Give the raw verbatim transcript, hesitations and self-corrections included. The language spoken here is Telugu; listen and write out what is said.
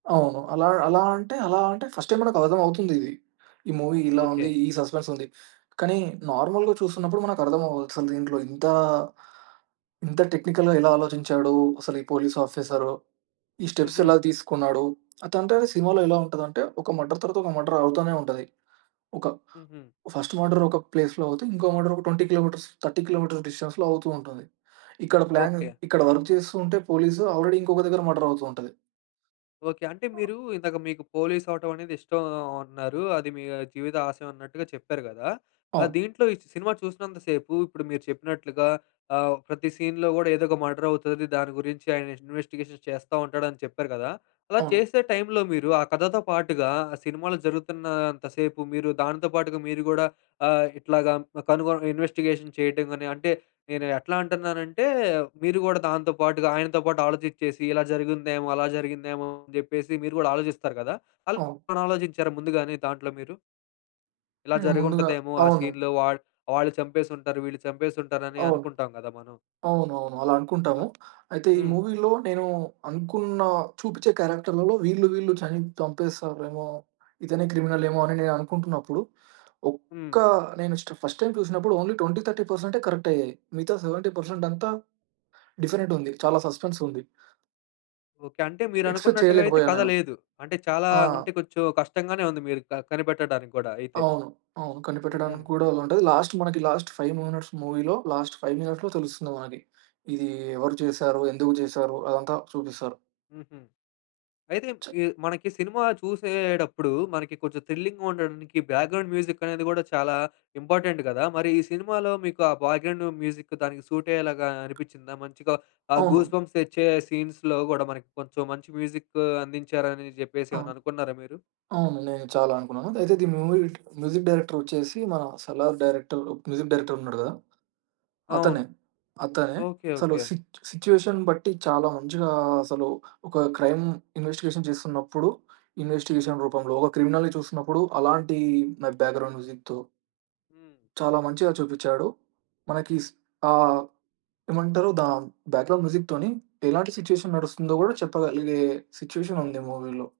ఓహో! అలా, అలా అంటే అలా అంటే, ఫస్ట్ టైమ్ మనకు అర్థం అవుతుందిది. ఈ మూవీ ఇలా ఉంది ఓకే. ఈ సస్పెన్స్ ఉంది. కానీ, నార్మల్‌గా చూస్తున్నప్పుడు మనకు అర్థం అవ్వదు అసలు దీంట్లో ఇంతా, ఇంత టెక్నికల్‌గా ఎలా ఆలోచించాడు, అసలు ఈ పోలీస్ ఆఫీసరు. ఈ స్టెప్స్ హుహు. ఎలా తీసుకున్నాడు, అది అంటే సినిమాలో ఎలా ఉంటదంటే, ఒక మర్డర్ తర్వాత, ఒక మర్డర్ అవుతనే ఉంటది. ఒక హుహు. ఫస్ట్ మర్డర్ ఒక ప్లేస్‌లో అవుతే, ఇంకో మర్డర్ ఒక ట్వెంటీ కిలోమీటర్స్, థర్టీ కిలోమీటర్స్ డిస్టెన్స్‌లో అవుతూంటది. ఇక్కడ ప్లాన్ ఓకే. ఇక్కడ వర్క్ చేస్తూ ఉంటే పోలీసు, ఆల్రెడీ ఇంకొక దగ్గర మర్డర్ అవుతూ ఉంటది. ఓకే. అంటే మీరు ఇందాక మీకు పోలీస్ అవ్వటమనేది ఇష్టం అన్నారు. అది మీ జీవిత ఆశయమన్నట్టుగా చెప్పారు గదా! ఆహ్, అవును. దీంట్లో ఈ సినిమా చూసినంత సేపు ఇప్పుడు మీరు చెప్పినట్లుగా ఆహ్, ప్రతి సీన్‌లో కూడా, ఏదో ఒక మర్డర్ అవుతాది దాని గురించి ఆయన ఇన్వెస్టిగేషన్ చేస్తా ఉంటాడని చెప్పారు గదా! అలా అవును. చేసే టైంలో మీరు ఆ కథతో పాటు‌గా సినిమాలు జరుగుతున్నంత సేపు మీరు దానితో పాటుగా మీరు గూడా ఆహ్, ఇట్లాగా కనుగొని ఇన్వెస్టిగేషన్ చేయటంగాని అంటే నేను ఎట్లా అంటున్నానంటే, మీరు గూడా దానితో పాటుగా, ఆయనతో పాటు ఆలోచించేసి ఇలా జరిగిందేమో! అలా జరిగిందేమో! అని చెప్పేసి మీరు గూడా ఆలోచిస్తారు గదా! అలా! అవును. ఆలోచించారా ముందుగానీ దాంట్లో మీరు? ఇలా హ్మ్. ముందుగా జరిగుంటదేమో! ఆ అవును. సీన్‌లో వాళ్ వాళ్ళు చంపేసి ఉంటారు, వీళ్ళు చంపేసి ఉంటారని అవును. అనుకుంటాం గదా! మనం. అవునువును. అలా అల్ అ అనుకుంటాము. అయితే ఈ హ్మ్. మూవీలో, నేను అనుకున్న చూపించే క్యారెక్టర్‌లలో వీళ్ళు, వీళ్ళు చని చంపేస్తారేమో, ఇతనే క్రిమినలేమో అని నేననుకుంటున్నప్పుడు, ఒక్క హ్మ్. నేను స్ట ఫస్ట్ టైమ్ చూసినప్పుడు only 20, twenty thirty percent correct అయ్యాయి. మిగతా సెవెంటీ పర్సెంట్ అంతా డిఫరెంట్ ఉంది చాలా సస్పెన్స్ ఉంది. ఓకే. అంటే మీరు ఎక్స్పెక్ట్ అనుకున్నట్టుగా అయితే చేయలేకపోయాను కథ నేను. లేదు. అంటే చాలా, ఆ! అంటే కొంచెం కష్టంగానే ఉంది మీరు క కనిపెట్టడానికి గూడా అయితే. అవును. అవును. హుహు. కనిపెట్టడానికి కూడా ఉంటది. లాస్ట్ మనకి లాస్ట్ ఫైవ్ మినిట్స్ మూవీలో, లాస్ట్ ఫైవ్ మినిట్స్‌లో తెలుస్తుంది మనకి. ఇది ఎవరు చేశారు, ఎందుకు చేసారు అదంతా చూపిస్తారు. హుహు. అయితే చ ఈ మనకి సినిమా చూసేడప్పుడు, మనకి కొంచెం థ్రిల్లింగ్‌గా ఉండడానికి, బ్యాక్‌గ్రౌండ్ మ్యూజిక్ అనేది కూడా చాలా ఇంపార్టెంట్ గదా! మరి ఈ సినిమాలో మీకు ఆ బ్యాక్‌గ్రౌండ్ మ్యూజిక్ దానికి సూట్ అయ్యేలాగా అనిపించిందా? మంచిగా ఆ అవును. గూస్‌బంప్స్ తెచ్చే సీన్స్‌లో కూడా మనకి కొంచెం మంచి మ్యూజిక్ అందించారని చెప్పేసి అవును. ఏమైనా అనుకున్నారా మీరు? అవును. నేను చాలా అనుకున్నాను. అయితే దీని మూవీ మ్యూజిక్ డైరెక్టర్ వచ్చేసి మన 'సాలార్' డైరెక్టర్ మ్యూజిక్ డైరెక్టర్ ఉన్నాడు గదా! అవును. అతనే. అతనే. ఓకే. అసలు ఓకే. సి సిట్యుయేషన్ బట్టి చాలా మంచిగా అసలు ఒక క్రైమ్ ఇన్వెస్టిగేషన్ చేస్తున్నప్పుడు, ఇన్వెస్టిగేషన్ రూపంలో, ఒక క్రిమినల్ చూస్తున్నప్పుడు అలాంటి మె బ్యాక్‌గ్రౌండ్ మ్యూజిక్‌తో... హ్మ్. చాలా మంచిగా చూపించాడు. మనకి స్ ఆహ్, ఏమంటారు? దాని బ్యాక్‌గ్రౌండ్ మ్యూజిక్‌తోని ఎలాంటి మూవీలో. నడుస్తుందో కూడా చెప్పగలిగే సిట్యుయేషన్ ఉంది మూవీలో.